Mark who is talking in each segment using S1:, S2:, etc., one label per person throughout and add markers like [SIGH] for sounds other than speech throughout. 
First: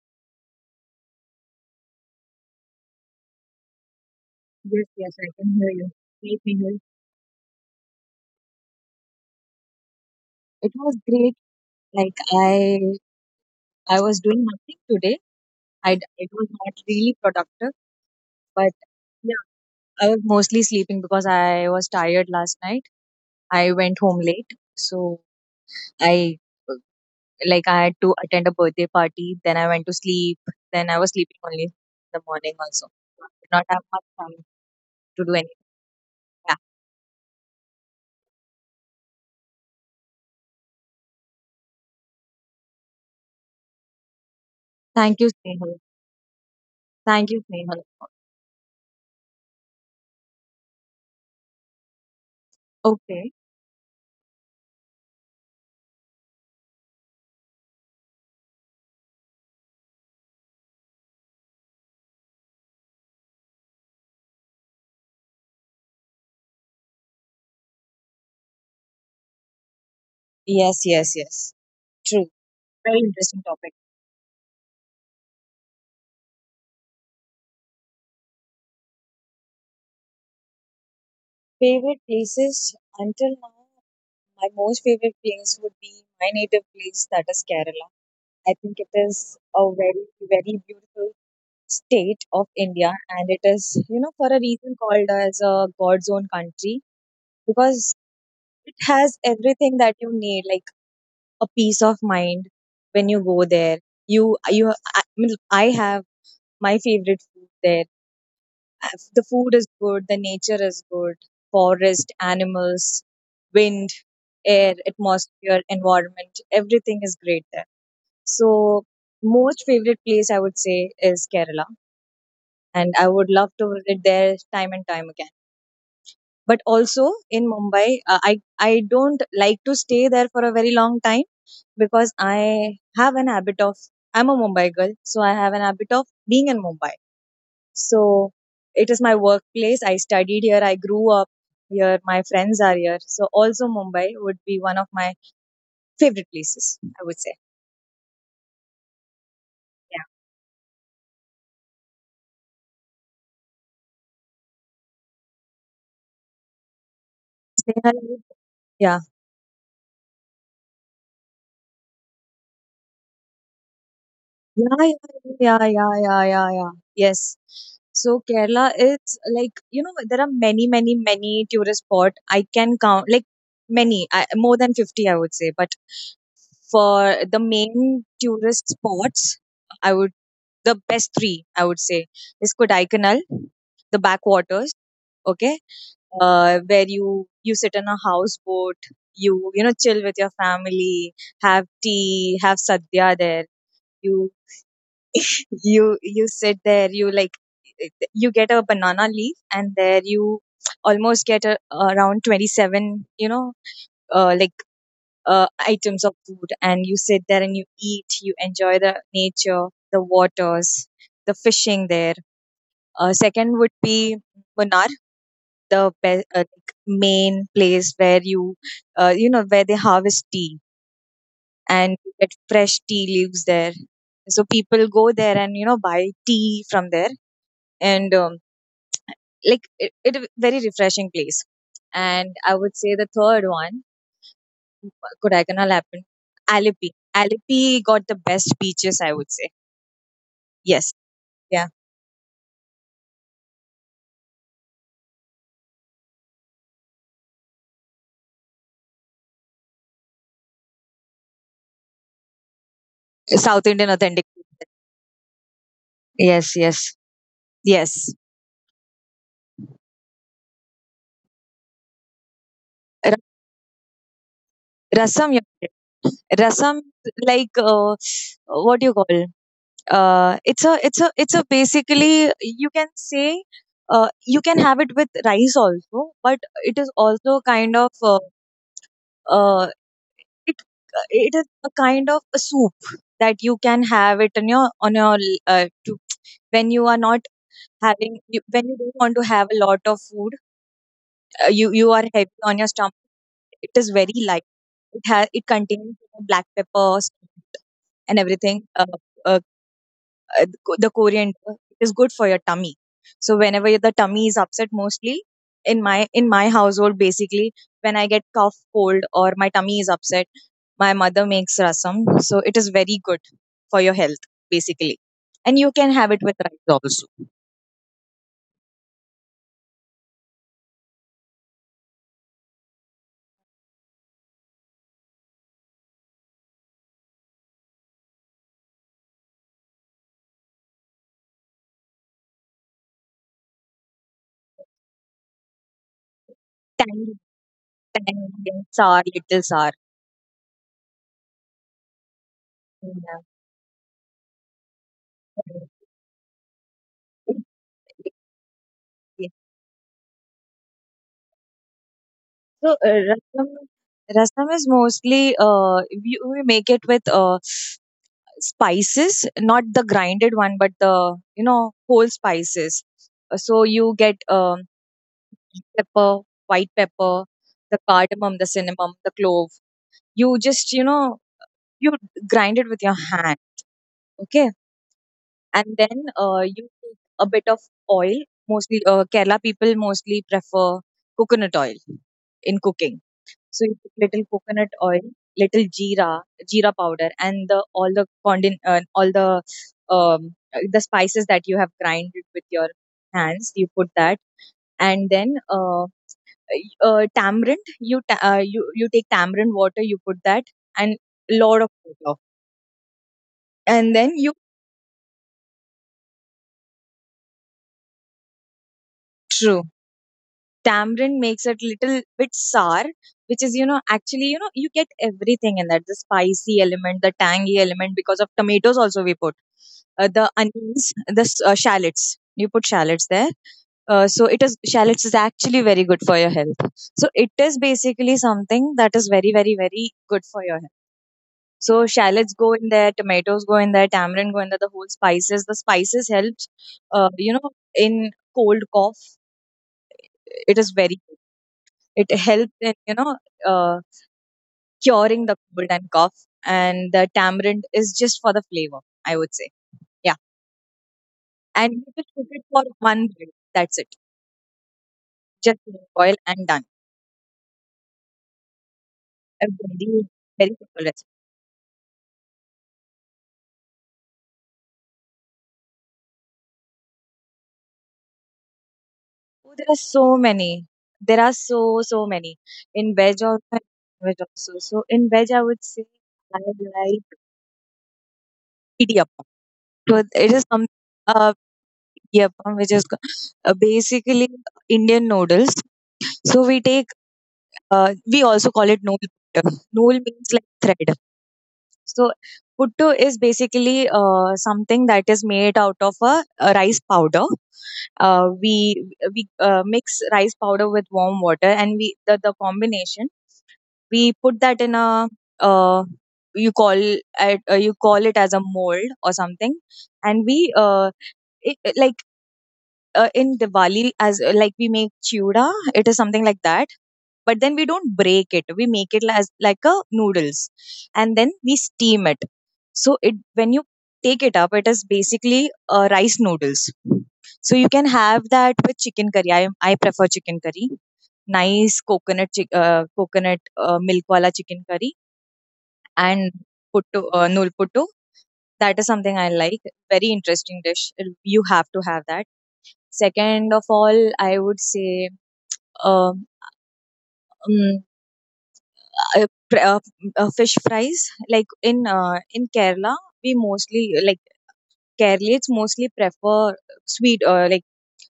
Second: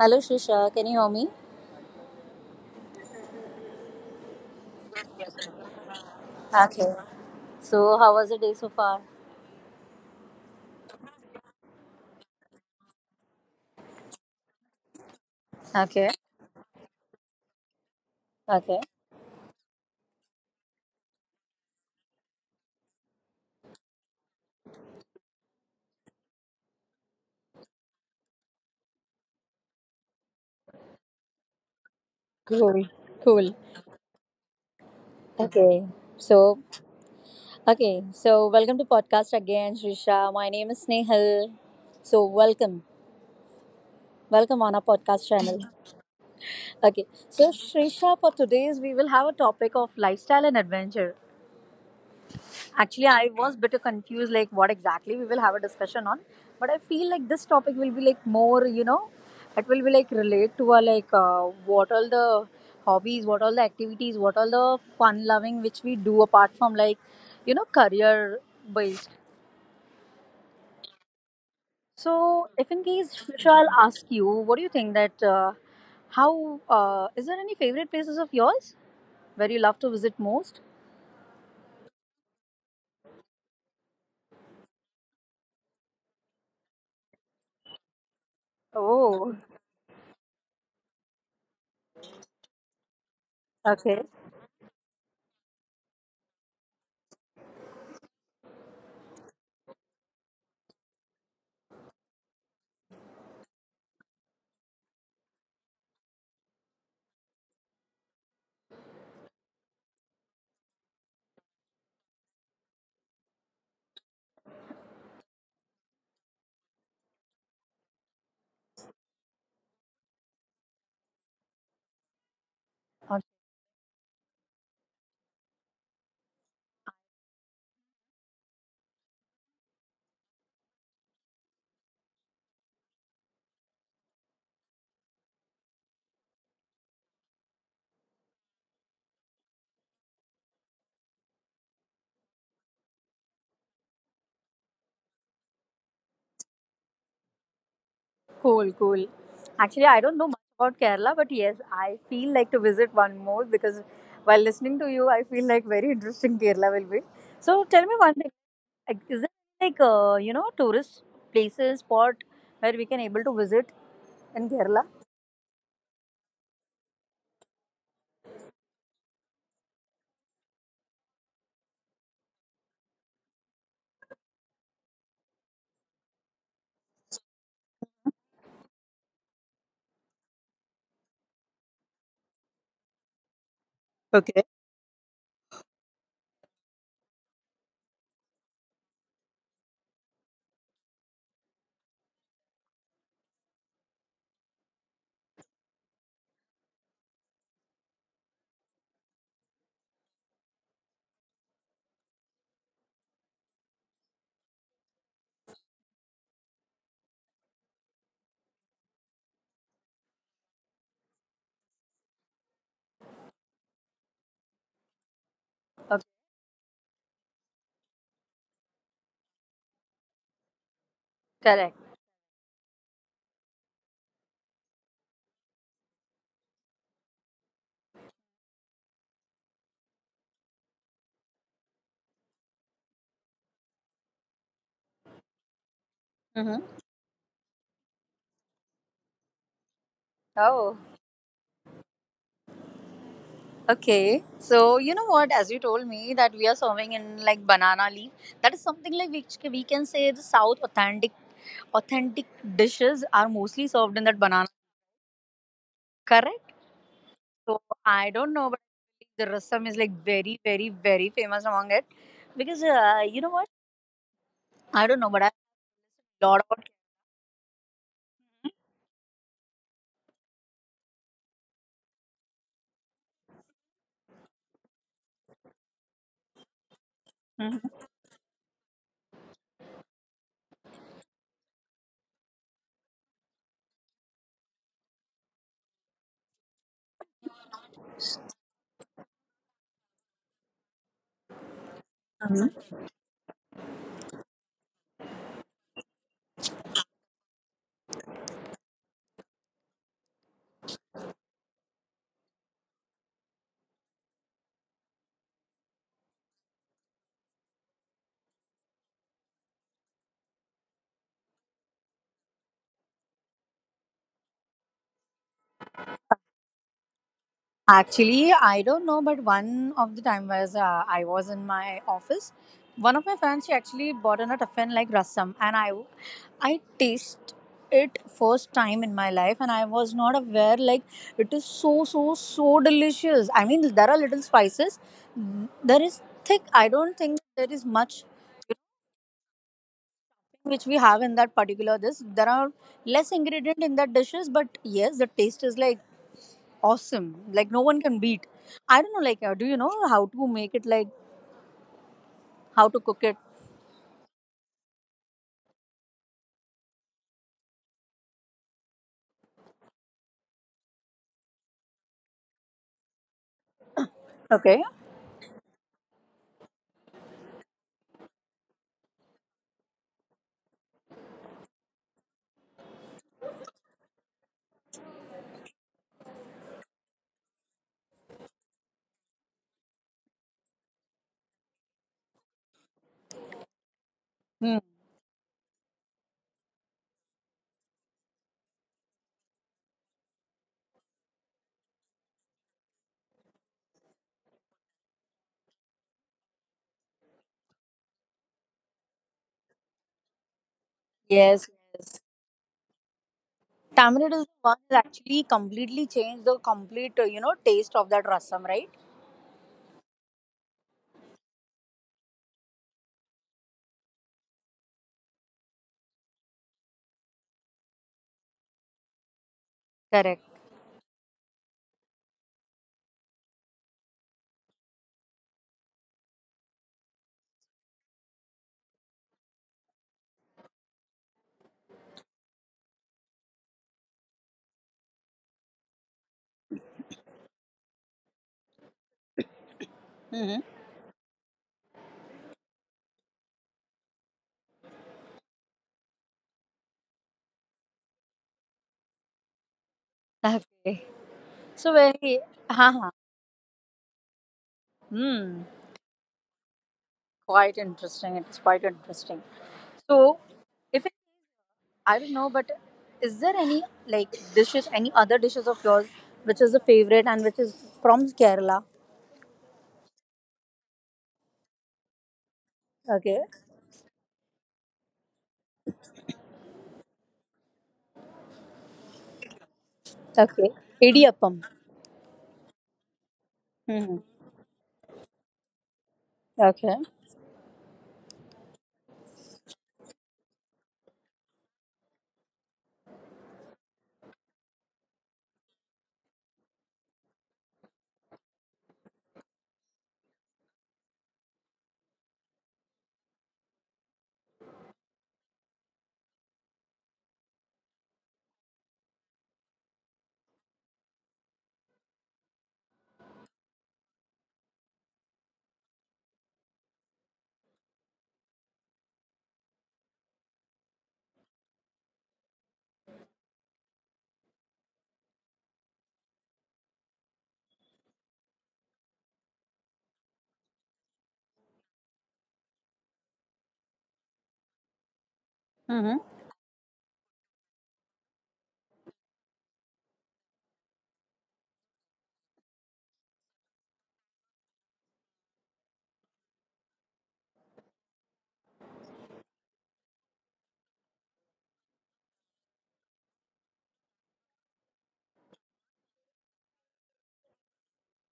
S1: Hello, Shrisha, can you hear me?
S2: Yes, yes, I can hear you. Great, Mehul.
S1: Okay. So, how was the day so far?
S2: It was great. Like I was doing nothing today. I, d-
S1: Okay.
S2: it was not really productive, but
S1: Okay.
S2: yeah, I was mostly sleeping because I was tired last night. I went home late, so I, I had to attend a birthday party. Then I went to sleep. Then I was sleeping only in the morning also.
S1: Cool.
S2: I did
S1: Cool.
S2: not have much time to do anything.
S1: Okay.
S2: Yeah.
S1: So, okay. So, welcome to podcast again, Shrisha. My name is Snehal. So, welcome. Welcome on our podcast
S2: Thank you,
S1: channel.
S2: Snehal.
S1: Okay.
S2: Thank
S1: So,
S2: you, Snehal.
S1: Shrisha, for today's, we will have a topic of lifestyle and adventure. Actually, I
S2: Okay.
S1: was a bit confused, like what exactly we will have a discussion on. But I feel like this topic will be like more, you know, it will be like relate to our like what all the hobbies, what all the activities, what all the fun loving which we do apart from like, you know, career based.
S2: Yes, yes, yes. True.
S1: So, if in
S2: Very
S1: case Shrisha,
S2: interesting topic.
S1: I'll ask you, what do you think that how is there any favorite places of yours where you love to visit most?
S2: Favorite places until now, my most favorite place would be my native place, that is Kerala. I think it
S1: Oh,
S2: is a very, very beautiful state of India, and it is,
S1: okay.
S2: you know, for a reason called as a God's own country because it has everything that you need, like a peace of mind when you go there. I mean, I have my favorite food there. The food is good, the nature is good, forest, animals, wind, air, atmosphere, environment, everything is great there. So, most favorite place I would say is Kerala, and I would love to visit there time and time again. But also in Mumbai, I don't like to stay there for a very long time because I have an habit of I'm a Mumbai girl, so I have an habit of being in Mumbai. So it is my workplace. I studied here. I grew up here. My friends are here. So also Mumbai would be one of my favorite places, I would say.
S1: Cool, cool. Actually, I don't know much about Kerala, but yes, I feel like to visit one more because while listening to you, I feel like very interesting Kerala will be. So tell me
S2: Yeah,
S1: one thing: like,
S2: yeah,
S1: is there like you know tourist places spot where we can able to visit in Kerala?
S2: yeah, yeah, yeah, yeah, yeah, yeah, yeah. Yes. So Kerala, it's like, there are many, many, many tourist spot. I can count like many, more than 50, I would say. But for the main tourist spots, I would the best three I would say is Kodaikanal, the backwaters. Okay, where you sit in a houseboat, you know chill with your family, have tea, have sadhya there. You you sit there, you like, you get a banana leaf, and there you almost get around 27, like items of food, and you sit there and you eat, you enjoy the nature, the waters, the fishing there. Uh, second would be Munnar, the
S1: Okay,
S2: like main place where you, you know where they harvest tea,
S1: correct.
S2: and you get fresh tea leaves there, so people go there and buy tea from there, and like it a very refreshing place. And I would say the third one, Kodaikanal happened.
S1: Mm-hmm.
S2: Alleppey. Alleppey got the best beaches, I would say.
S1: Oh,
S2: Yes. Yeah.
S1: okay. So you know what? As you told me that we are serving in like banana leaf. That is something like which we can say the South authentic authentic dishes are mostly served in that
S2: South
S1: banana.
S2: Indian authentic.
S1: Correct.
S2: Yes, yes.
S1: So I don't know, but
S2: Yes.
S1: the rasam is like very, very, very famous among it because you
S2: Ra-
S1: know what? I don't know, but I have
S2: Rasam, yeah.
S1: about.
S2: Rasam, like, what do you call? It's a basically, you can say, you can have it with rice also, but it is also
S1: Mhm.
S2: kind of, uh, it it is a kind of a soup that you can have it on your uh, to, when you are not when you don't want to have a lot of food. You are heavy
S1: Mhm.
S2: on your stomach, it is very light, it has it contains black pepper, salt, and everything, uh, the coriander is good for your tummy. So whenever the tummy is upset, mostly in my household, basically when I get cough, cold, or my tummy is upset, my mother makes rasam. So it is very good for your health, basically. And you can have it with rice also.
S1: Actually, I don't know, but one of the time was I was in my office. One of my friends she actually bought in a tiffin like rasam, and I taste it first time in my life, and I was not aware like it is so so so delicious. I mean, there are little spices. There is thick. I don't think
S2: Tangy,
S1: there is much
S2: tangy, and sour, little sour.
S1: which we have in that particular dish. There are less
S2: Yeah.
S1: ingredient in that dishes, but yes, the taste is like awesome. Like no one can beat. I don't know. Like, do you know how
S2: Yes.
S1: to make it? Like how to cook it?
S2: So rasam is mostly, we make it with spices, not the grinded one, but the whole spices. So
S1: Okay.
S2: you get, pepper, white pepper, the cardamom, the cinnamon, the clove. You just, you grind it with your hand, okay? And then you take a bit of oil. Mostly, Kerala people mostly prefer coconut oil in cooking. So you put
S1: Hmm.
S2: little coconut oil, little jeera, jeera powder, and the all the all the spices that you have grinded with your hands. You put that, and then, tamarind. You take tamarind water. You put that, and
S1: Yes.
S2: lot
S1: Yes.
S2: of water,
S1: Tamarind
S2: and
S1: is the
S2: then
S1: one
S2: you,
S1: that actually completely changed the complete you know taste of that rasam, right?
S2: true, tamarind makes it little bit sour, which is, you know, actually, you get everything in that, the spicy element, the tangy element, because of tomatoes also we put,
S1: Correct.
S2: the onions, the shallots, you put shallots there. So it is, shallots is actually very good for your health, so it is basically something that is very, very, very good for your health. So shallots go in there, tomatoes go in there, tamarind go in there, the whole spices, the spices helps, uh, you know in cold, cough.
S1: Hmm.
S2: It is very it helped in, uh, curing the cold and cough, and the tamarind is just for the flavor, I would say. Yeah,
S1: Okay. So
S2: and you just
S1: very.
S2: cook it for
S1: Haha.
S2: one bite. That's it.
S1: Hmm.
S2: Just boil and done.
S1: Quite interesting. It's quite interesting.
S2: A very,
S1: So,
S2: very simple
S1: if
S2: recipe.
S1: I I don't know, but is there any like dishes, any other dishes of yours which is a favorite and which is from Kerala?
S2: Oh, there are so many. There are so many in
S1: Okay.
S2: veg also, and non-veg also. So in veg, I would say I like idiyappam. So it
S1: Okay.
S2: is some
S1: Idiyappam.
S2: uh, idiyappam, which is
S1: Mm-hmm.
S2: basically Indian noodles. So
S1: Okay.
S2: we also call it nool puttu. Nool means like thread. So puttu is basically, something that is made out of a rice powder. Uh, we we mix rice powder with warm water, and the combination, we put that in a, uh, you call it, you call it as a mold or something, and we, like, in Diwali, as, like, we make chuda. It is something like that. But then we don't break it. We make it as like a noodles, and then we steam it. So it, when you take it up, it is basically, rice noodles. So you can have that with chicken curry. I prefer chicken curry. Nice coconut milk wala chicken curry
S1: Mm-hmm.
S2: and putto nul putto. That is something I like. Very interesting dish. You have to have that. Second of all, I would say, uh, um, mm, uh, fr- uh, fish fries. Like in Kerala, we mostly like Keralates mostly prefer sweet, like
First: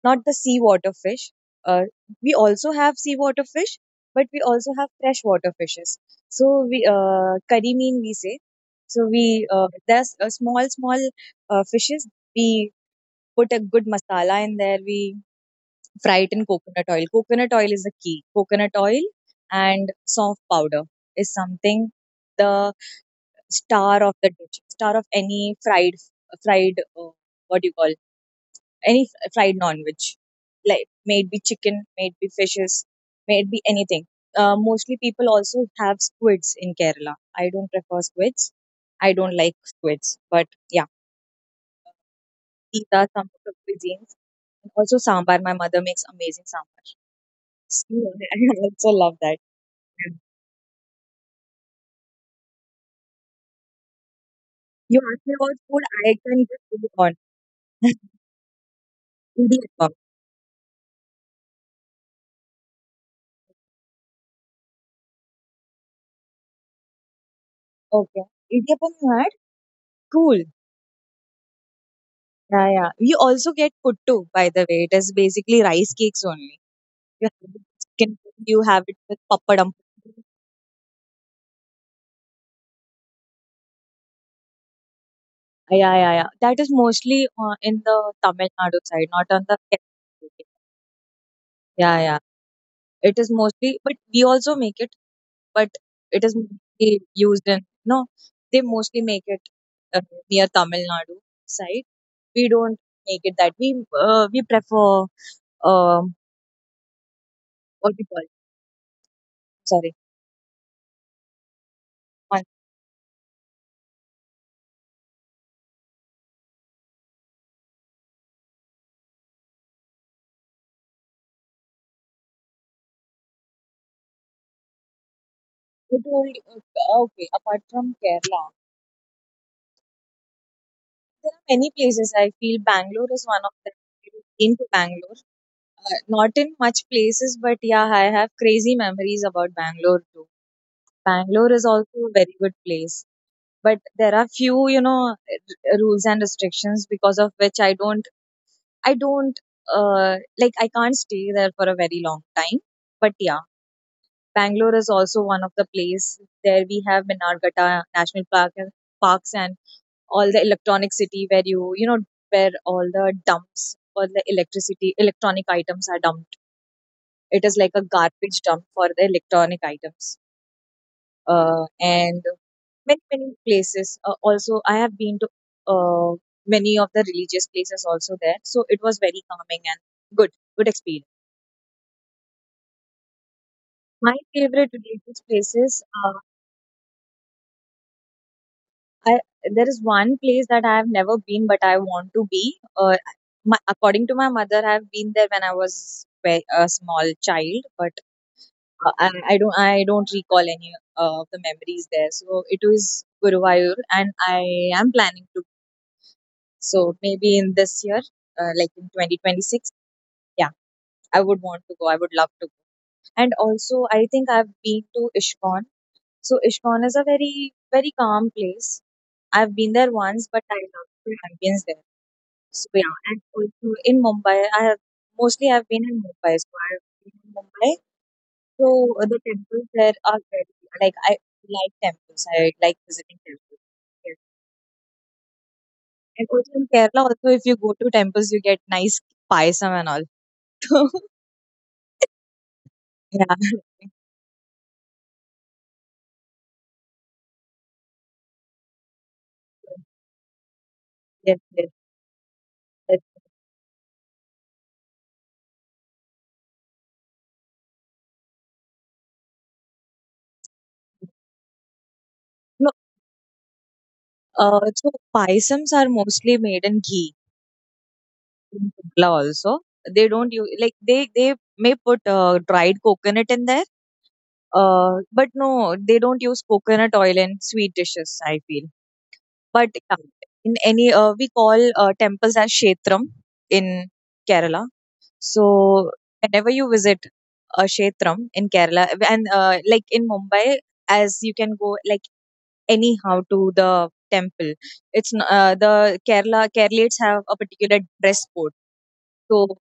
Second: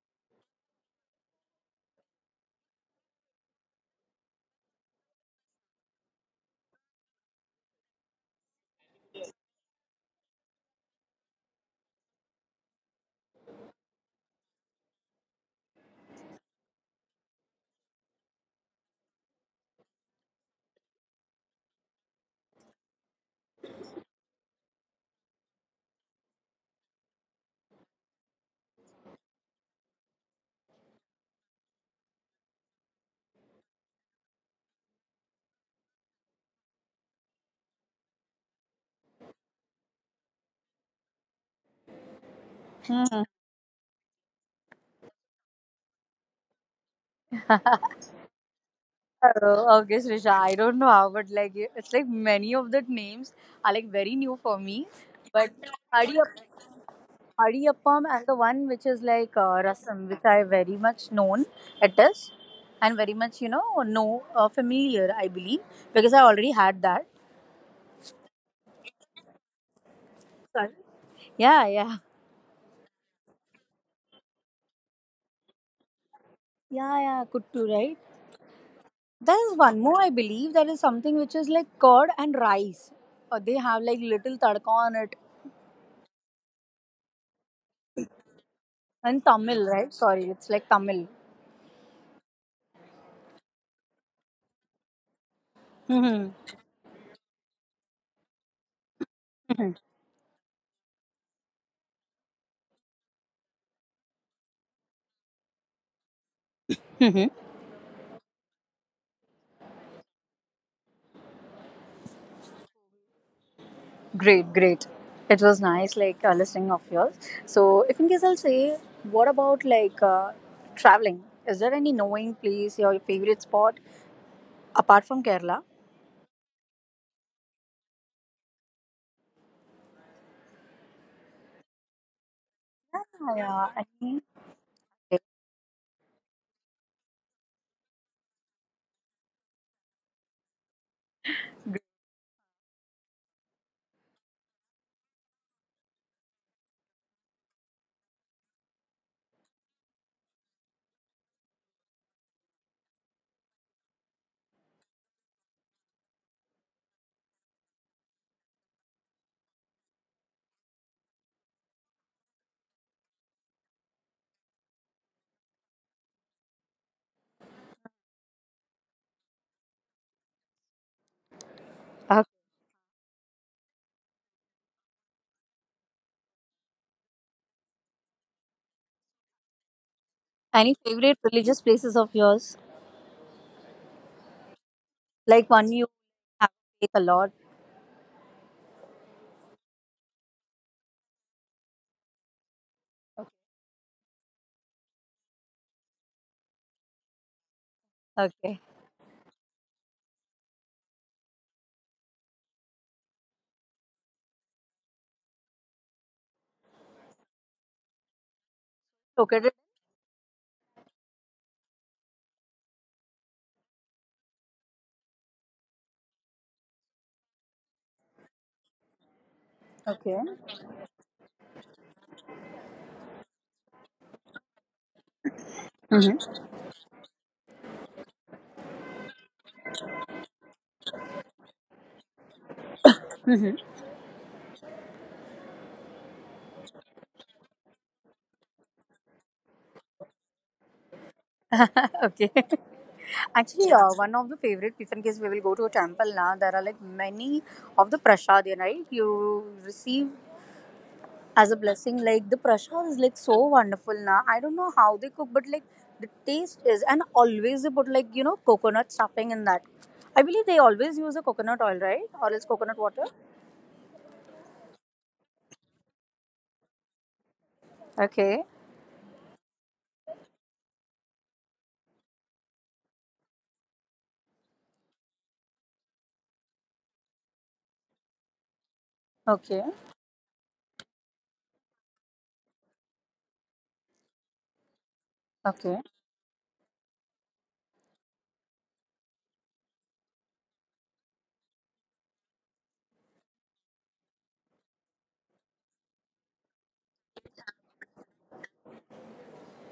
S2: not the seawater fish. Uh, we also have seawater fish, but we also have freshwater fishes. So we, curry mean we say. So we, there's a small fishes. We put a good masala in there. We fried in coconut oil. Coconut oil is the key. Coconut oil and soft powder is something, the star of the dish, star of any fried, fried, uh, what do you call, any fried non-veg, like may it be chicken, may it be fishes, may it be anything. Mostly people also have squids in Kerala. I don't prefer squids. I don't like squids, but yeah, these are
S1: Mm-hmm.
S2: some of the cuisines. Also, sambar. My mother makes amazing sambar. [LAUGHS] I also love that.
S1: Oh, okay, Srisha. I don't know how, but like it's like many of the names are like very new for me.
S2: You asked me
S1: But
S2: about food, I can just
S1: Adiyappam,
S2: go on.
S1: Adiyappam and the one which is like
S2: Idiyappam.
S1: rasam, which I very much known it is, and very much you know familiar, I believe, because I already had that.
S2: Okay. Idiyappam you had? Cool.
S1: Sorry? Yeah, yeah.
S2: Yeah, yeah. We also get puttu, by the way. It is basically rice cakes only.
S1: Yeah, yeah,
S2: You have it with
S1: Kuttu, right?
S2: chicken, you have it with
S1: There's
S2: pappadam.
S1: one more, I believe, there is something which is like curd and rice. Or they have like little tadka on it.
S2: Yeah, yeah, yeah. That is mostly, in the Tamil Nadu side,
S1: And
S2: not on the
S1: Tamil, right?
S2: Kerala
S1: Sorry,
S2: side.
S1: it's like Tamil.
S2: Yeah, yeah. It is mostly, but we also make it, but it
S1: Hmm.
S2: is mostly used in, no, they mostly make it, uh, near Tamil Nadu side. We don't make it, that we, prefer, um
S1: Hmm.
S2: what we call, sorry. One,
S1: Great, great. It was nice, like listening of yours. So, if in case I'll say, what about like traveling? Is there any knowing place, your favorite spot apart from Kerala?
S2: you told, okay, apart from Kerala there are many places I feel.
S1: Yeah,
S2: Bangalore is
S1: yeah,
S2: one of them.
S1: yeah. Any,
S2: Into Bangalore, not in much places, but yeah, I have crazy memories about Bangalore too. Bangalore is also a very good place, but there are few, rules and restrictions, because of which I don't uh, like, I can't stay there for a very long time, but yeah, Bangalore is also one of the place. There we have Minargata National Park, and parks, and all the electronic city where where all the dumps for the electricity, electronic items are dumped. It is like a garbage dump for the electronic items.
S1: okay.
S2: And many places. Also, I have been to, uh, many of the religious places also there. So it was very calming and good
S1: Any
S2: good
S1: favorite
S2: experience.
S1: religious places of yours?
S2: My favorite religious
S1: Like one you
S2: places,
S1: have to take a lot.
S2: I there is one place that I have never been, but I want to be. According to my mother, I have been there when I was a small child, but
S1: Okay.
S2: I don't recall any of the memories there. So it was Guruvayur, and I am planning to. So maybe in this year, like in twenty
S1: Located.
S2: twenty six, yeah, I would want to go. I would love to go. And also, I think I've been to Ishkon. So Ishkon is a very very calm place. I've been there
S1: Okay.
S2: once, but I love the ambience there. So yeah, and also in Mumbai, I have mostly I've been in
S1: Mm-hmm.
S2: Mumbai, so I've been in Mumbai. So, the temples there are very, like, I like temples. I like visiting temples. Yes. And also in Kerala, also if you go to temples, you get nice payasam and all. [LAUGHS]
S1: Mm-hmm. [LAUGHS] okay.
S2: Yeah.
S1: Actually,
S2: [LAUGHS]
S1: one of the favorite pizza in case we will go to a temple now, there are like many of the prasad, right? You receive
S2: Yes,
S1: as a
S2: yes,
S1: blessing. Like the prasad is
S2: yes.
S1: like so wonderful now. I don't know how they cook, but like the taste is, and always they put like you know coconut stuffing in that. I believe they always use a coconut oil, right? Or else
S2: No,
S1: coconut water.
S2: so paisams are mostly made in ghee
S1: Okay.
S2: in Kerala also. They don't use like they may put dried coconut in there. But no, they don't use coconut oil in sweet dishes, I feel.
S1: Okay.
S2: But yeah, we call temples as Kshetram in Kerala. So
S1: Okay.
S2: whenever you visit a Kshetram in Kerala, and like in Mumbai, as you can go like anyhow to the temple, the Kerala Keralates have a particular dress code. So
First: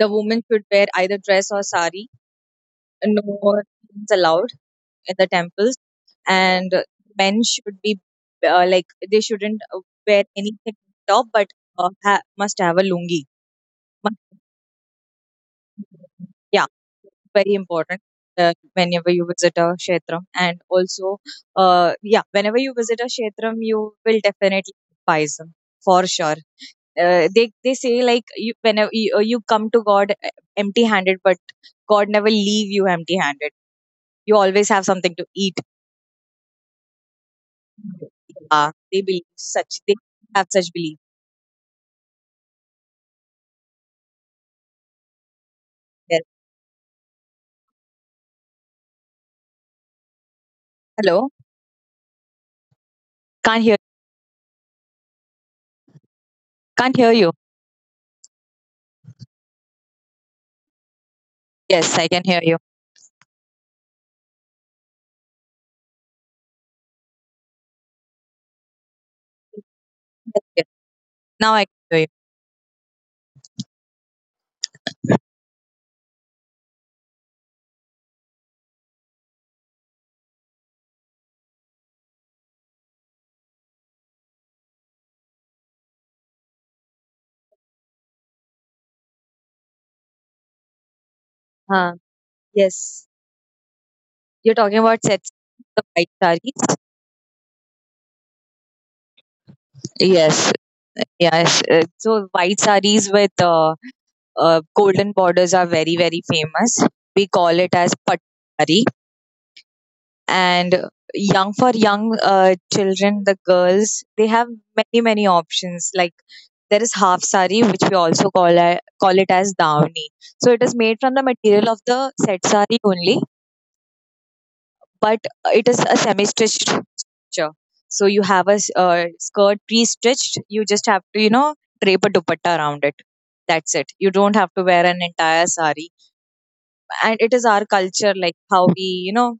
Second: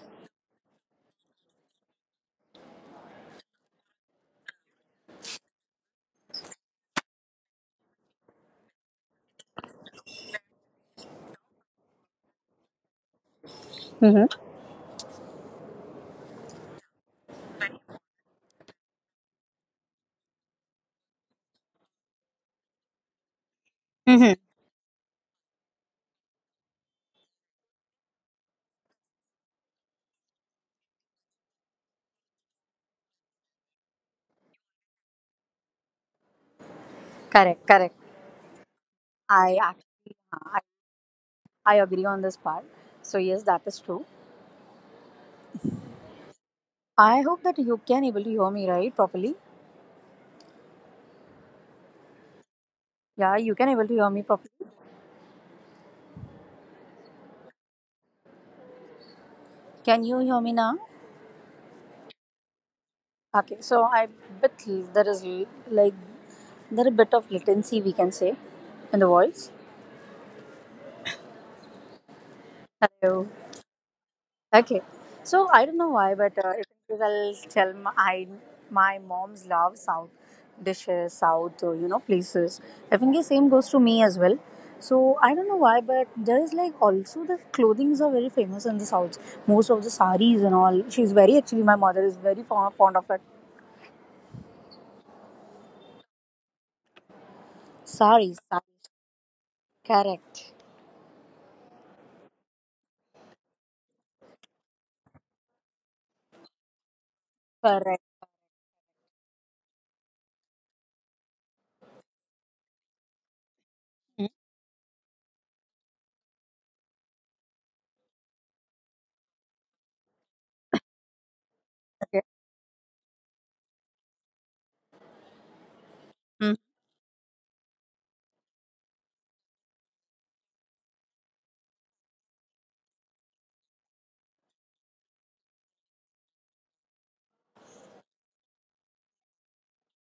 S2: the woman should wear either dress or sari, no more things allowed in the temples, and men should be, like, they shouldn't wear anything top, but must have a lungi. [LAUGHS] Must- yeah, very important whenever you visit a kshetram. And also, yeah, whenever you visit a kshetram you will
S1: Mm-hmm.
S2: definitely buy some, for sure. They say like you, whenever you come to god empty handed, but god never leave you empty handed, you always have something to eat.
S1: Correct, correct.
S2: Yeah, they believe
S1: I
S2: such. They
S1: actually
S2: have such belief.
S1: I agree on this part. So yes, that is true.
S2: Yes.
S1: I hope that you can able to hear me right properly.
S2: Hello,
S1: Yeah, you can able to
S2: can't
S1: hear
S2: hear.
S1: me properly.
S2: Can't hear you.
S1: Can you hear me now?
S2: Yes, I can hear you.
S1: Okay, so I bit there is like there a bit of latency we can say in the voice.
S2: Yes, yes. Now I can hear you.
S1: Hello. Okay. So I don't know why, but if I'll tell my mom's love South dishes, South you know places. I think the same goes to me as well. So I don't know why, but there is like also the clothings are very famous in the South. Most of the saris and all. She's very actually my mother is very fond of it.
S2: Uh, yes, you're talking about sets, the white sarees.
S1: Saris, saris. Correct.
S2: Yes, yes. So white sarees with golden borders are very very
S1: Correct.
S2: famous. We call it as pattu saree. And young
S1: Mm,
S2: children, the girls, they have many many options. Like, there is half sari, which we also call it as dawni. So it is made from
S1: okay.
S2: the material of the set sari only, but it
S1: Mm.
S2: is a semi stitched structure. So you have a skirt pre stitched, you just have to, you know, drape a dupatta around it. That's it, you don't have to wear an entire sari. And it is our culture, like how we, you know.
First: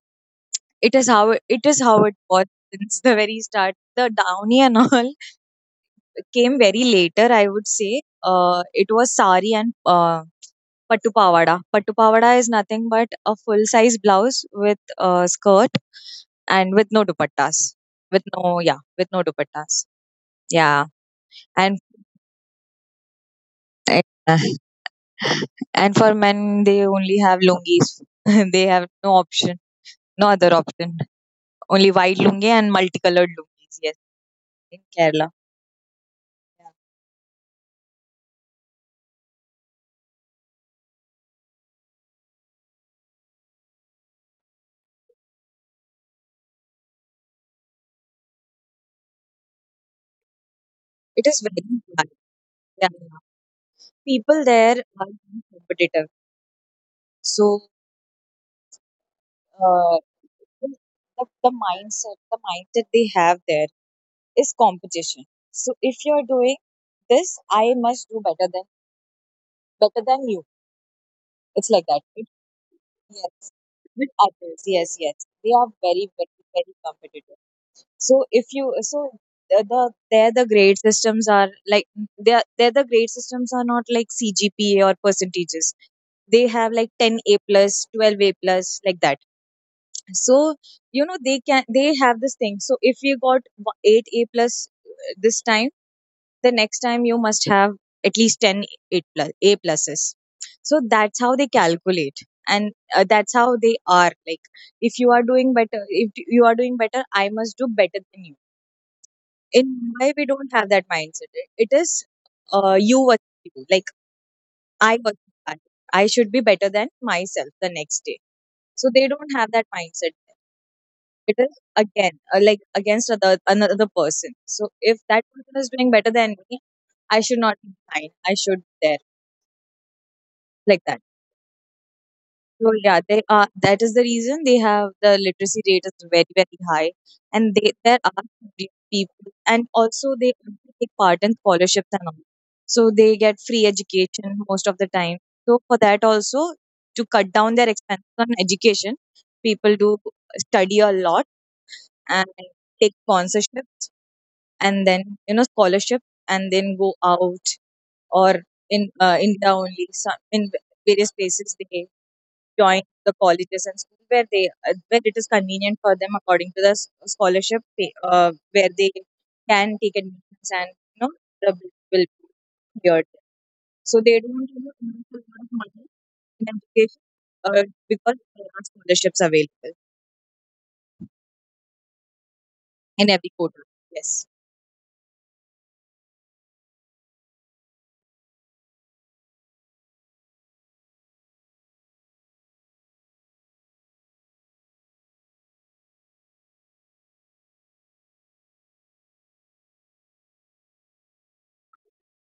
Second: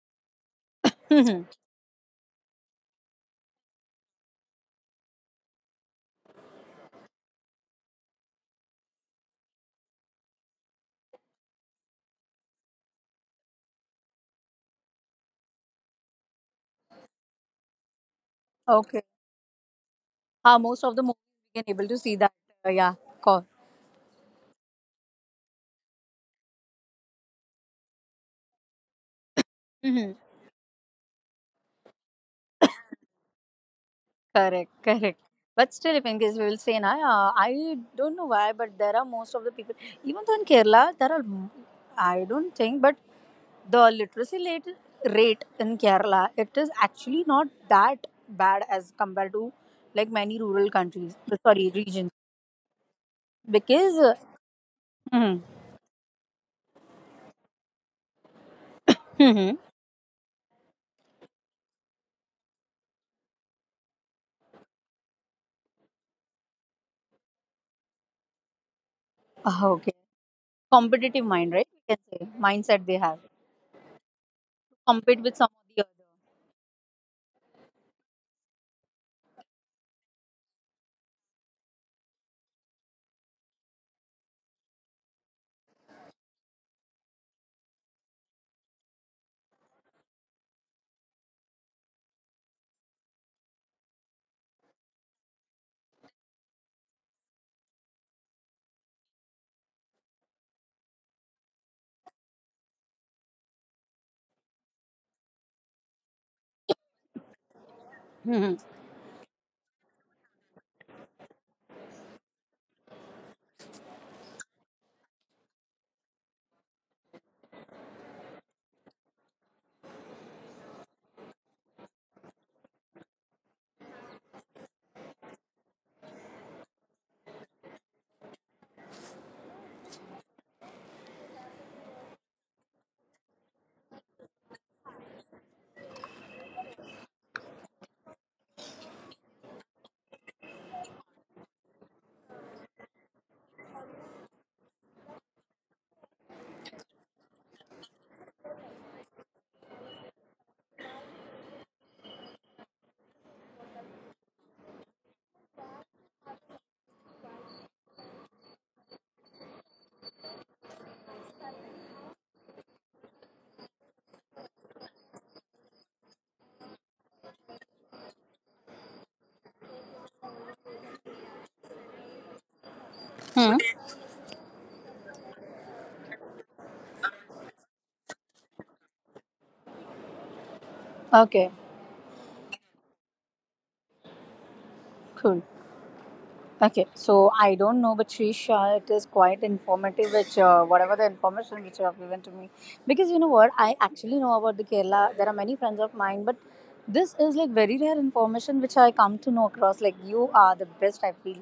S2: It is how
S1: Mhm.
S2: it is how it was since the very start. The Downy and all [LAUGHS] came very later, I would say. It was sari and pattu pawada. Pattu pawada is nothing but a full size blouse with a skirt and with no dupattas. With no,
S1: [LAUGHS]
S2: yeah,
S1: okay.
S2: with no dupattas.
S1: Most
S2: Yeah,
S1: of the movies we can
S2: and
S1: able to see that. Yeah. Call.
S2: [LAUGHS] and for men, they only have lungis. [LAUGHS] They have no option, no other option. Only white lungi and multicolored lungis. Yes, in
S1: Correct,
S2: Kerala.
S1: correct. But still, if in case we will say, na, I don't know why, but there are most of the people, even though in Kerala, there are, I don't think, but the rate in Kerala, it is actually not that bad as compared to like many rural
S2: It is
S1: countries,
S2: very bad.
S1: regions.
S2: Yeah. Yeah. People
S1: Because,
S2: there are very
S1: mm-hmm,
S2: competitive. So,
S1: mm-hmm, mhm, mhm.
S2: uh, the, the mindset, the mindset they have there is competition. So if you're doing this, I must do better than,
S1: Ah, okay,
S2: you.
S1: competitive
S2: It's like
S1: mind,
S2: that.
S1: right? We can say mindset they
S2: Yes.
S1: have
S2: With others, yes, yes. They
S1: compete
S2: are
S1: with some
S2: very,
S1: of the
S2: very, very competitive. So if you so the grade systems are like, the grade systems are not like cgpa or percentages. They have like 10 A plus, 12 A plus, like that. So, you know, they have this thing. So if you got 8 A plus this time, the next time you must have at least 10 8 plus A pluses. So that's how they calculate. And that's how they are, like, if you are doing better, if you are doing better I must do better than you.
S1: other. Mhm.
S2: In Mumbai, we don't have that mindset. It is, you, what you do. Like, I what I I should be better than myself the next day. So they don't have that mindset. It is again, like, against another person. So if that person is doing better than me, I should not be behind. I should be there, like that. So yeah, they are. That is the reason they have, the literacy rate is very very high, and they there are pe- people, and also they also take part in scholarships and all. So they get free education most of the time. So for that also, to cut down their expenses on education, people do study a lot and take sponsorships and then, you know, scholarship, and then go out, or in India only, some in various places they join the colleges and schools where they, where it is convenient for them according to the scholarship pay, where they can take admissions and, you know, the bill will be cleared. So they
S1: Mhm.
S2: don't, you know, invest a lot of money in education, because there are scholarships available
S1: Okay,
S2: in every quarter. Yes.
S1: cool. Okay, so I don't know, but Trisha, it is quite informative. Which whatever the information which you have given to me, because you know what, I actually know about the Kerala. There are many friends of mine, but this is like very rare information which I come to know across. Like you are the best, I feel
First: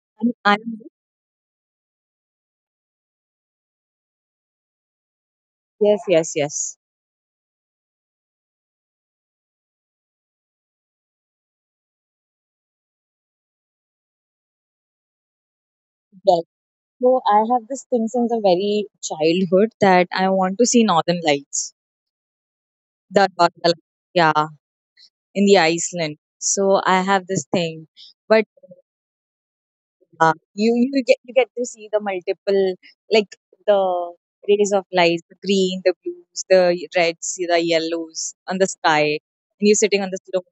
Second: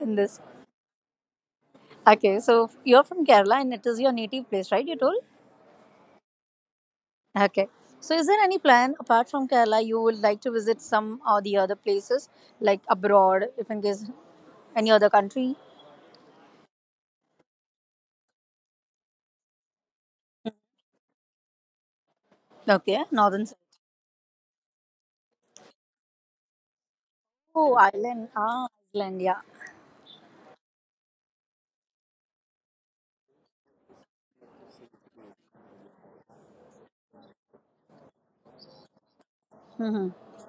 S1: in
S2: And
S1: this.
S2: I'm,
S1: Okay, so you're from Kerala, and it is your native place, right? You told.
S2: yes, yes, yes.
S1: Okay, so is there any plan apart from Kerala you would like to visit some or the other places like abroad, if in case any other country?
S2: Yes. So I have this thing since a very childhood, that I want to see northern lights.
S1: Okay,
S2: The
S1: northern.
S2: northern lights. Yeah. In the Iceland. So I have this
S1: Oh,
S2: thing,
S1: island!
S2: but
S1: Ah, island! Yeah.
S2: you get, to see the multiple, like, the rays of light, the green, the blues, the reds, the yellows on the sky, and you're sitting on
S1: Mm-hmm.
S2: the slope.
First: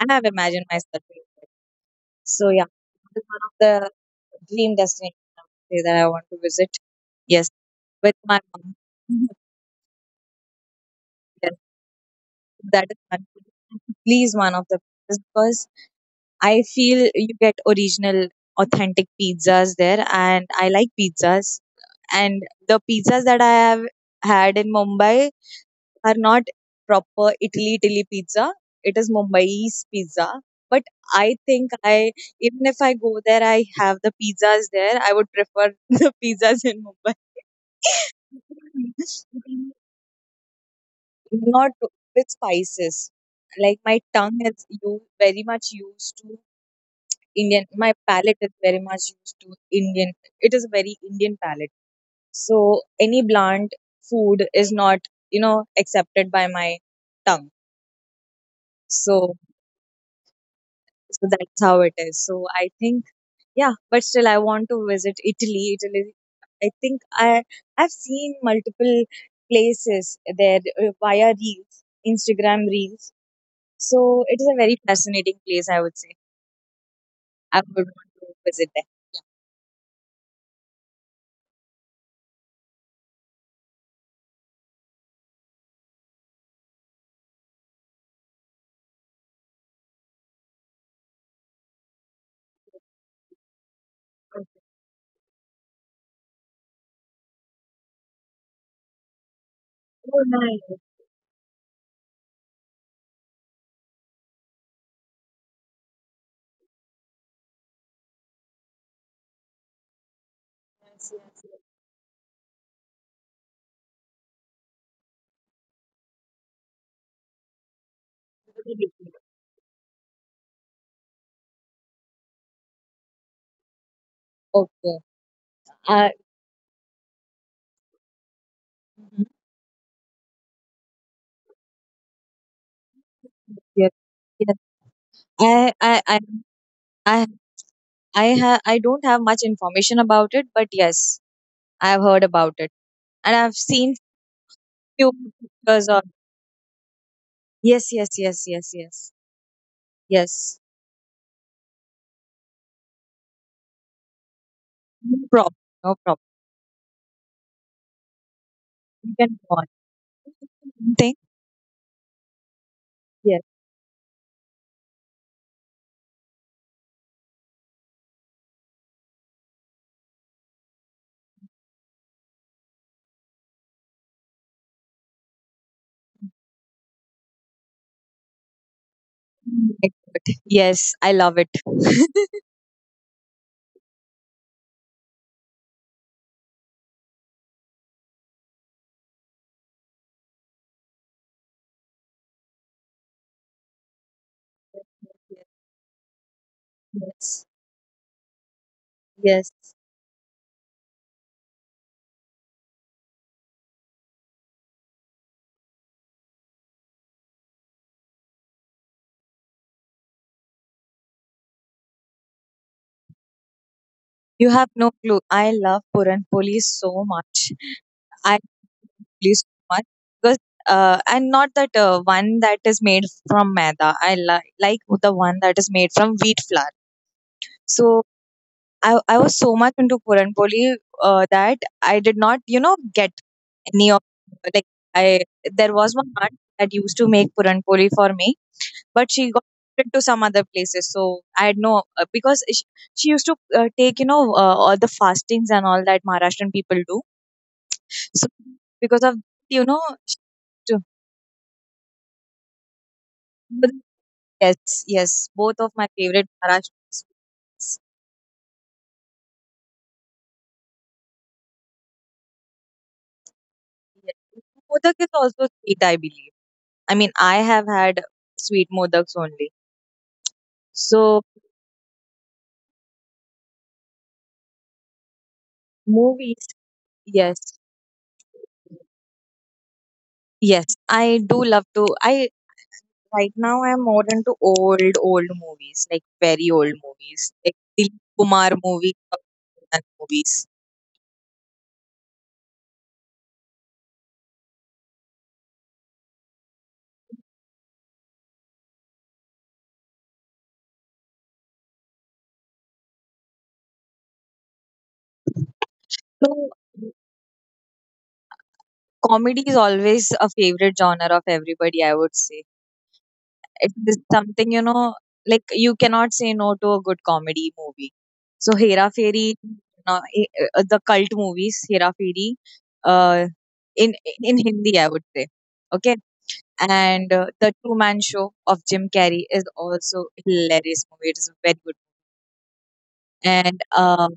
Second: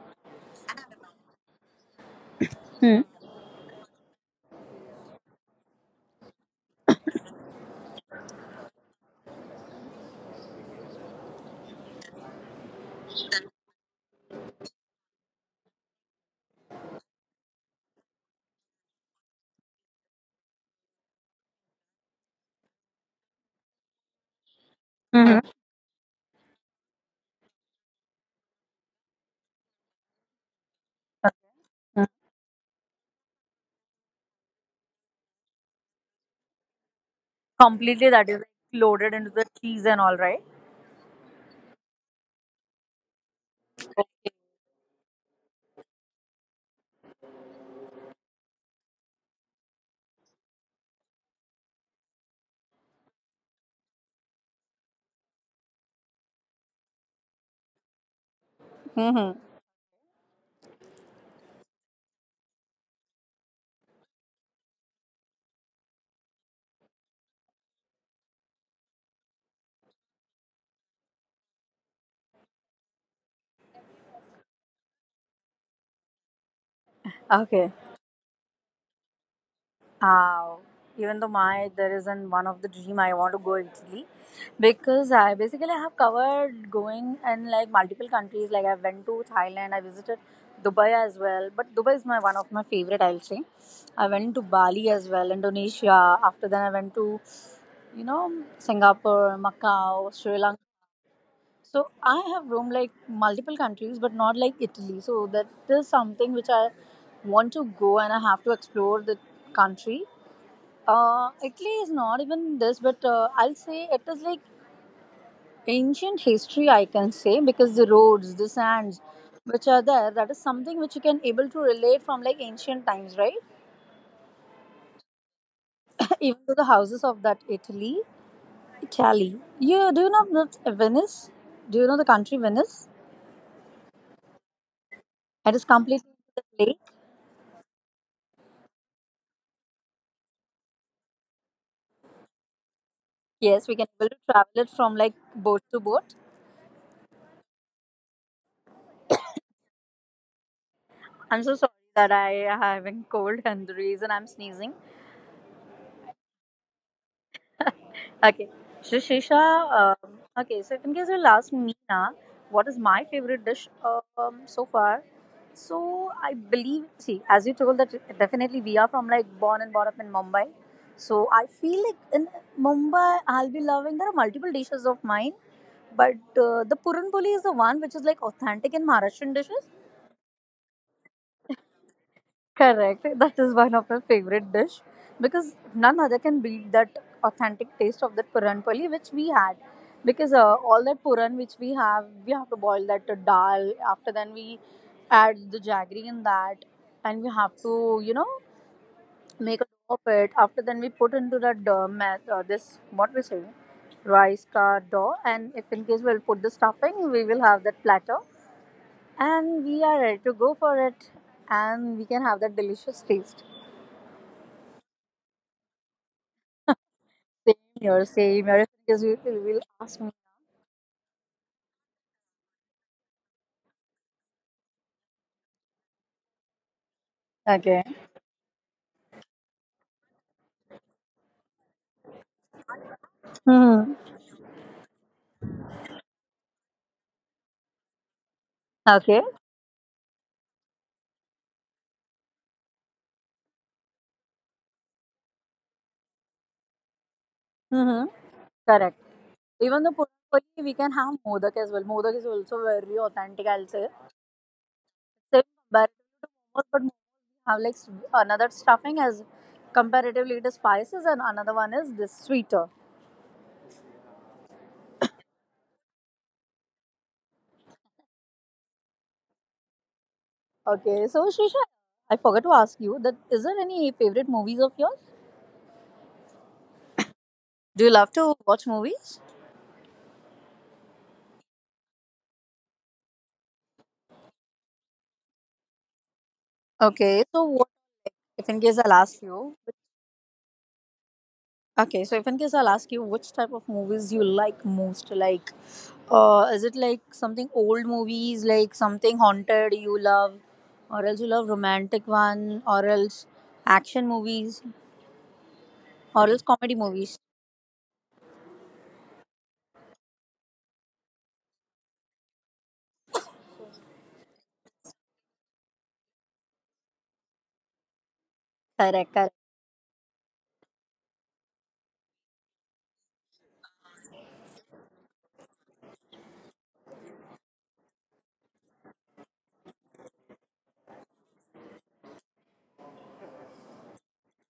S2: I have imagined myself doing that. So yeah, this is one of the dream destination, I would say, that I want to visit. Yes, with my mom. [LAUGHS] Yes, that is one. [LAUGHS] Please, one of the, because I feel you get original, authentic pizzas there, and I like pizzas. And the pizzas that I have had in Mumbai
S1: Mm-hmm.
S2: are not proper Italy pizza. It is Mumbai's pizza. But I
S1: Mm-hmm.
S2: think, even if I go there, I have the pizzas there, I would prefer [LAUGHS] the pizzas in Mumbai.
S1: Completely, that is like loaded into the
S2: [LAUGHS]
S1: cheese and all, right?
S2: Not with spices. Like, my tongue is, you very much used to Indian. My palate is very much used to Indian. It is a very Indian palate. So any bland food is not, you know, accepted by my tongue. So,
S1: Mm-hmm.
S2: that's how it is. So I think, yeah, but still I want to visit Italy. I think I've seen multiple places there, via reels, Instagram reels. So it is a very fascinating place, I would say. I
S1: Okay.
S2: would want to visit there.
S1: Uh, even though my there isn't one of the dream I want to go Italy because I basically have covered going in like multiple countries. Like I went to Thailand, I visited Dubai as well. But Dubai is my one of my favorite. I'll say. I went
S2: Yeah.
S1: to
S2: Okay.
S1: Bali as well, Indonesia. After then, I went to you know Singapore, Macau,
S2: Oh,
S1: Sri Lanka.
S2: nice.
S1: So I have roamed like multiple countries, but not like Italy. So that is something which I want to go and I have to explore the country.
S2: Yes, yes.
S1: Italy is not even this, but I'll say it is like ancient history. I can say because the roads, the sands, which are there, that is something which you can able to relate from like ancient times, right?
S2: Okay. I
S1: [COUGHS] even to the houses of that Italy, Italy. You do you know that Venice? Do you know the country Venice?
S2: yes. Yes.
S1: It is
S2: I,
S1: completely
S2: I, I,
S1: the lake.
S2: I, I have. I don't have much information about it, but yes, I have heard about it, and I've
S1: Yes, we can
S2: seen
S1: able to travel it from like
S2: few
S1: boat to
S2: pictures
S1: boat.
S2: of. Yes, yes, yes, yes, yes, yes.
S1: I'm so sorry that I having cold [LAUGHS] and the reason I'm sneezing.
S2: No problem. No problem.
S1: Okay, so
S2: You
S1: Shisha,
S2: can go on.
S1: okay, so if in case
S2: Thing.
S1: you'll ask me now, what is my favorite
S2: Yes.
S1: dish so far? So I believe, see, as you told that definitely we are from like born and brought up in Mumbai. So I feel like in Mumbai, I'll be loving, there are multiple dishes of mine, but the Puran Poli is the one which is like authentic in Maharashtrian dishes.
S2: Excellent. Yes, I love it. [LAUGHS]
S1: Correct. That is one of my favorite dish because none other can beat that authentic taste of that puran poli which we had. Because all that puran which we have to boil that to dal. After then we add the jaggery in that, and we
S2: Yes,
S1: have to you know
S2: yes.
S1: make a dough of it. After then we put into that this what we say rice ka dough, and if in case we'll put the stuffing, we will have that platter, and we are ready to go for it, and we can have that delicious taste.
S2: You have no clue. I love Puran Poli so much.
S1: Same here,
S2: I.
S1: same here. Because
S2: Please
S1: will
S2: so
S1: will
S2: much.
S1: ask me
S2: Because, and not that one that is made from maida, like the one that is made from wheat flour. So
S1: again.
S2: I was so much into puran poli, that I did not, you know, get any
S1: Hmm.
S2: of, like, I there was one aunt that used to make puran poli for me, but
S1: Okay.
S2: she got it to some other places, so I had no. Because she used to, take, you know, all the fastings and all that maharashtrian people do.
S1: Hmm.
S2: So because
S1: Correct.
S2: of, you know,
S1: Even though
S2: she
S1: Puranpoli, we
S2: used
S1: can have Modak as well. Modak is also very authentic, I'll
S2: to-
S1: say.
S2: Yes, yes.
S1: Same
S2: Both of my
S1: comparatively to
S2: favorite
S1: Momos, but
S2: Maharashtra
S1: Momos have like s-
S2: sweets.
S1: another stuffing as comparatively it is spices, and another one is this sweeter.
S2: Yes. Modak is also sweet, I believe. I mean, I have had sweet modaks only.
S1: Okay, so
S2: So
S1: Shisha, I forgot to ask you that is there any favorite movies of yours?
S2: movies,
S1: Do you love
S2: yes,
S1: to watch movies?
S2: yes. I do love to. I Right now I'm more into old, old movies, like
S1: Okay,
S2: very
S1: so
S2: old
S1: what
S2: movies, like
S1: if in case
S2: Dilip
S1: I'll ask
S2: Kumar
S1: you,
S2: movie, and movies.
S1: okay, so if in case I'll ask you which type of movies you like most, like, is it like something old movies, like something haunted you love, or else you love romantic one, or else action movies, or else comedy
S2: So
S1: movies?
S2: comedy is always a favorite genre of everybody, I would say. It is something, you know, like you cannot say no to a good comedy movie. So
S1: Correct,
S2: Hera
S1: correct.
S2: Fairy, the cult movies, Hera Fairy, uh, in Hindi, I would say, okay. And the two-man show of Jim Carrey is also hilarious movie, it is very good. And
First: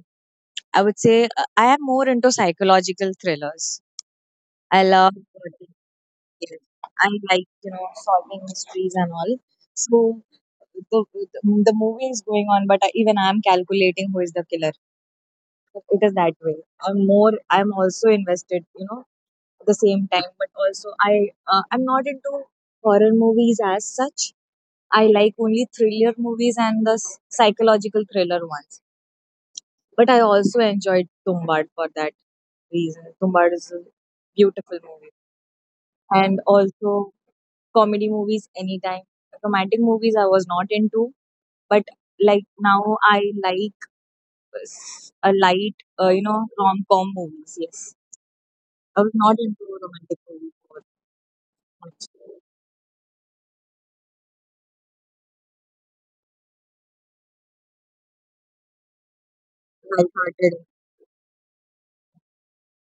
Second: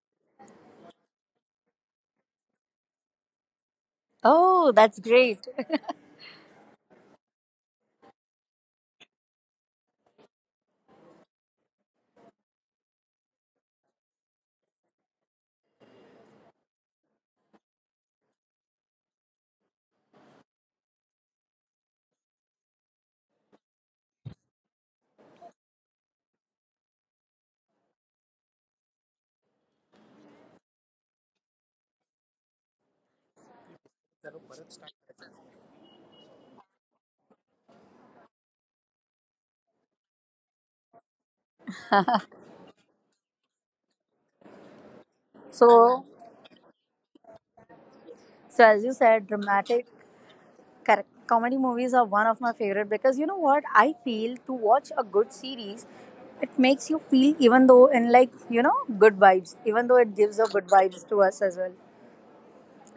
S2: I would say, I am more into psychological thrillers.
S1: Oh,
S2: I
S1: that's
S2: love
S1: great. [LAUGHS]
S2: skills. I like, you know, solving mysteries and all. So the movie is going on, but, even I'm calculating who is the killer. It is that way. I'm also invested, you know, at the same time, but also, I'm not into horror movies as such. I like only thriller movies and the psychological thriller ones. But I also enjoyed Tombad for that reason. Tombad is a beautiful movie. And also comedy movies anytime. Romantic movies I was not into, but like now I like, a light,
S1: So,
S2: you know, rom com movies. Yes,
S1: so, as you
S2: I was
S1: said,
S2: not into
S1: dramatic
S2: romantic movies for
S1: correct. Comedy movies are
S2: much.
S1: one of my favorite because you know what? I feel to watch a good series, it makes you feel even though in like, you know, good vibes, even though it gives a good
S2: Lighthearted.
S1: vibes to us as well.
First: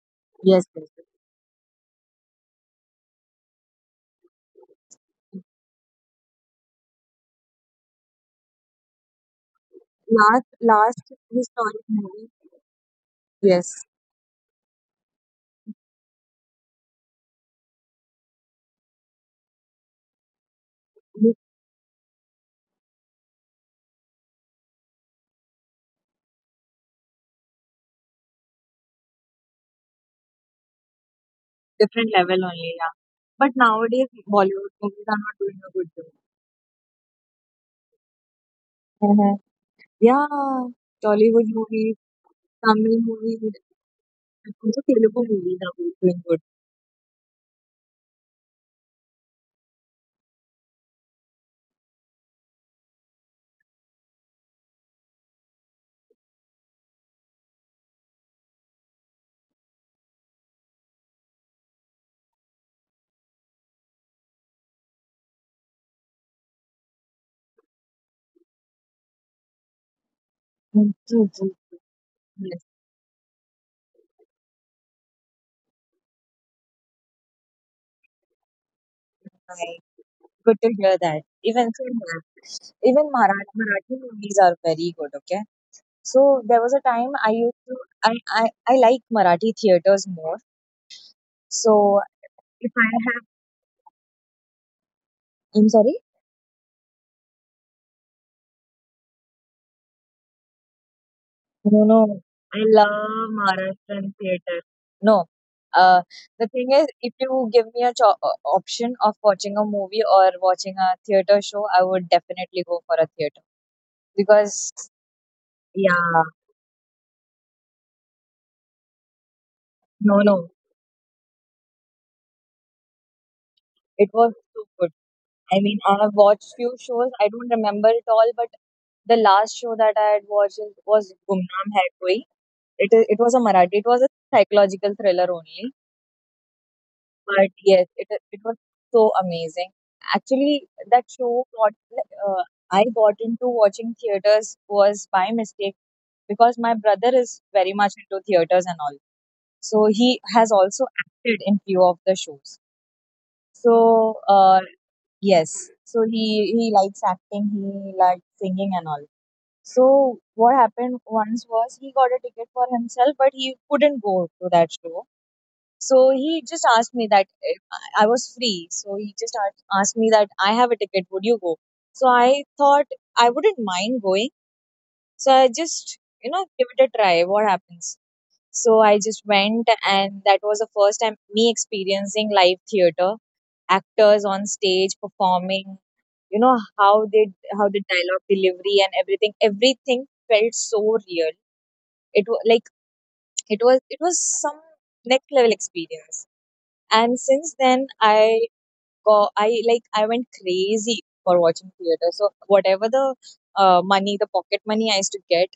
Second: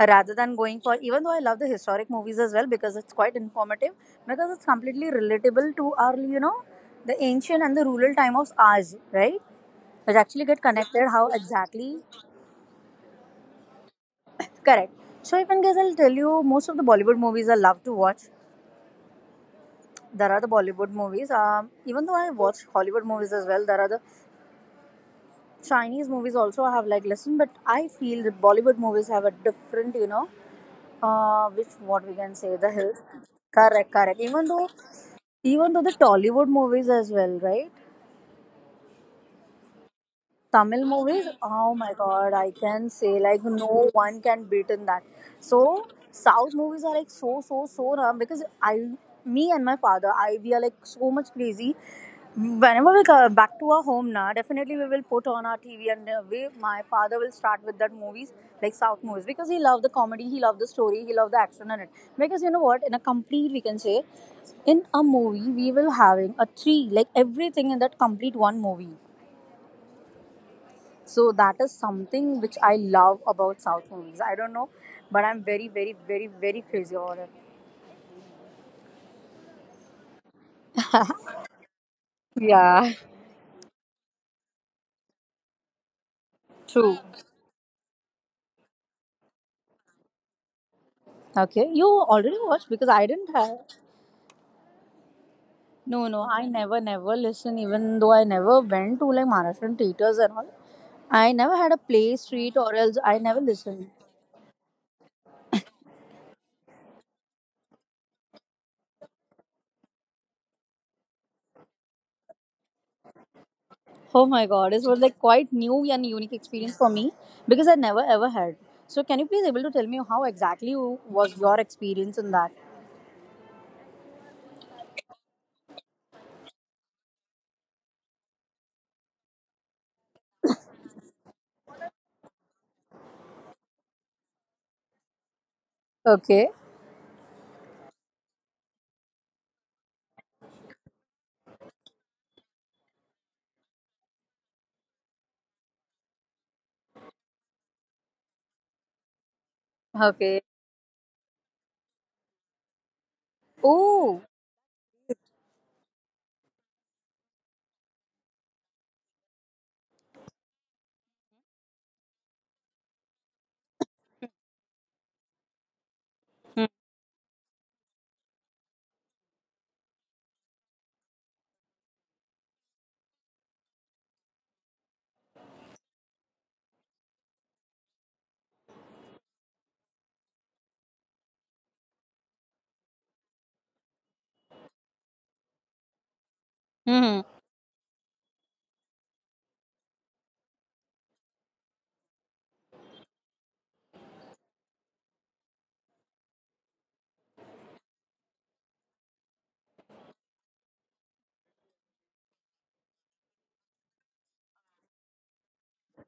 S1: Rather than
S2: Yes,
S1: going
S2: yes.
S1: for,
S2: Yes.
S1: even though I love the historic movies as well because it's quite informative, because it's completely relatable to our, you know, the ancient and the rural time of ours, right? It actually get
S2: Last,
S1: connected how
S2: last
S1: exactly
S2: historic movie. Yes,
S1: correct. So even guys, I'll tell you, most of the Bollywood movies I love to watch there are the Bollywood movies.
S2: with
S1: Even though I watch Hollywood movies as well, there are the Chinese movies also I have like listened, but I feel that Bollywood movies have a different, you know, which what we can say
S2: different
S1: the
S2: level
S1: hit.
S2: only. Yeah,
S1: Correct,
S2: but
S1: correct.
S2: nowadays Bollywood movies are
S1: Even though
S2: not
S1: the
S2: doing a good
S1: Tollywood
S2: job.
S1: movies as well, right?
S2: Hmm.
S1: Tamil
S2: Yeah,
S1: movies, oh my
S2: Tollywood
S1: god,
S2: movies,
S1: I can say
S2: Tamil
S1: like
S2: movies,
S1: no one can beat in that.
S2: also Telugu
S1: So
S2: movies are
S1: South
S2: doing good.
S1: movies are like so so so raw because I, me and my father, I we are like so much crazy. Whenever we come back to our home now, definitely we will put on our TV and my father will start with that movies like South movies because he loved the comedy, he loved the story, he loved the action in it. Because you know what, in a complete we can say, in a movie we will having a three like everything in that complete one movie so
S2: Mm,
S1: that
S2: true.
S1: is something which I
S2: Yes,
S1: love about South movies. I don't know, but I'm very, very, very, very crazy about it.
S2: right. Good to hear that. Even Kannada-,
S1: Yeah,
S2: even Marathi movies are very good. Okay, so there
S1: true.
S2: was a time I used to I I like Marathi theaters more.
S1: Okay, you
S2: So
S1: already watched because
S2: if I
S1: I didn't
S2: have,
S1: have.
S2: I'm
S1: No,
S2: sorry.
S1: no, I never, never listen. Even though I never went to like Maharashtrian theaters and all, I never had a
S2: No,
S1: play
S2: no,
S1: street or
S2: I
S1: else I never
S2: love
S1: listened.
S2: Marathan theater. No, uh, the thing is, if you give me a option of watching a movie or watching a theater show, I would definitely go for a theater,
S1: Oh my god, this
S2: because
S1: was like quite new and unique
S2: yeah,
S1: experience for me because I never ever had. So can you please able to tell me how
S2: no,
S1: exactly
S2: no,
S1: was your experience in that?
S2: it was so good. I mean, I have watched few shows. I don't remember it all, but the last show that I had watched was Gumnaam Hai Koi. It is. It was a Marathi. It was a psychological thriller only.
S1: Okay.
S2: But yes, it was so amazing. Actually, that show got uh, I got into watching theaters, was by mistake, because my brother is very much into theaters and all. So
S1: Okay,
S2: he has also acted in few of the shows.
S1: oh,
S2: So, uh, yes. So he likes acting, he likes singing and all. So what happened once was, he got a ticket for himself, but he couldn't go to that show. So he just asked me that if I was free. So he just asked me that I have a ticket, would you go? So I thought I wouldn't mind going. So I just, you know, give it a try. What happens? So I just went, and that was the first time me experiencing live theater, actors on stage performing. You know
S1: hmm
S2: how the dialogue delivery and everything, everything felt so real. It was, like, it was some next level experience. And since then, I went crazy for watching theater. So whatever the, the pocket money I used to get,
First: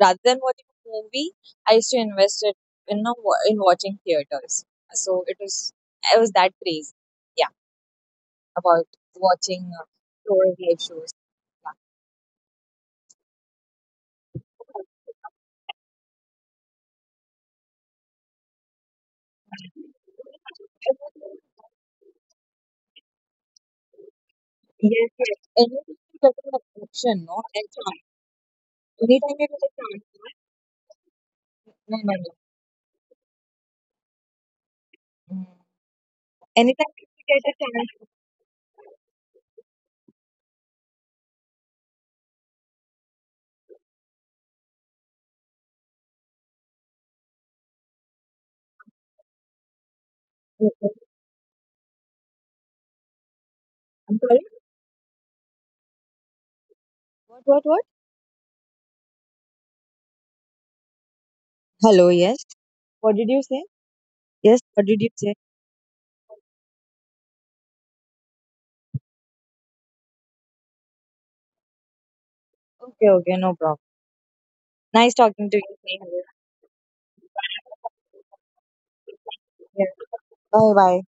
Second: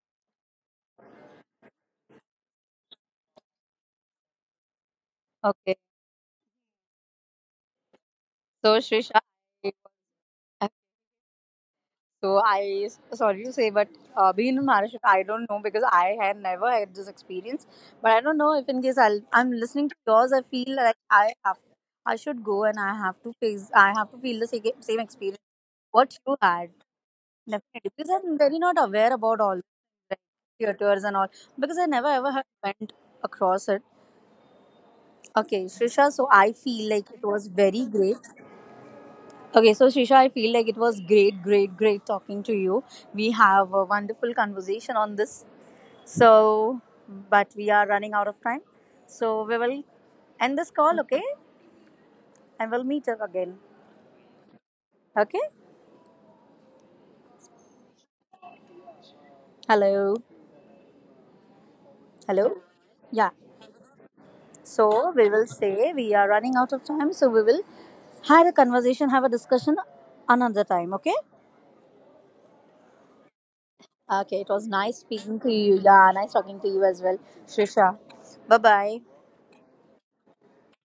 S2: rather than watching a movie, I used to invest it in watching theaters. So it was
S1: okay.
S2: I was that crazy, yeah,
S1: So,
S2: about
S1: Shrisha,
S2: watching, touring live shows. Yeah.
S1: so I sorry to say, but being in Maharashtra, I don't know because I had never had this experience. But I don't know if in case I'm listening to yours, I feel like I have, I should go and I have to face, I have to feel the same, same
S2: Yes,
S1: experience
S2: yes. Anytime
S1: what
S2: you get
S1: you
S2: an
S1: had
S2: option, no, and
S1: definitely
S2: chance.
S1: because I'm very not aware
S2: Anytime
S1: about
S2: you get
S1: all
S2: a
S1: the
S2: chance,
S1: theaters and all
S2: no,
S1: because I
S2: no,
S1: never ever
S2: no.
S1: had went across it.
S2: Mm.
S1: Okay, Shrisha, so I feel
S2: Anytime you
S1: like it was
S2: get a
S1: very
S2: chance.
S1: great. Okay, so Shisha, I feel like it was great, great, great talking to you. We have a wonderful conversation on this. So, but we are running out of time. So, we will
S2: Mm,
S1: end
S2: mm.
S1: this call, okay? And we'll meet up again.
S2: I'm sorry.
S1: Okay?
S2: What, what?
S1: Hello.
S2: Hello. Yes.
S1: Hello.
S2: What did you
S1: Yeah.
S2: say? Yes. What did you say?
S1: So, we will say we are running out of time. So, we will have a conversation, have a discussion another time, okay?
S2: Okay. Okay. No problem.
S1: Okay, it was
S2: Nice
S1: nice
S2: talking to
S1: speaking to
S2: you,
S1: you.
S2: Snehal.
S1: Yeah, nice talking to you as well, Shisha. Bye bye.
S2: Bye bye.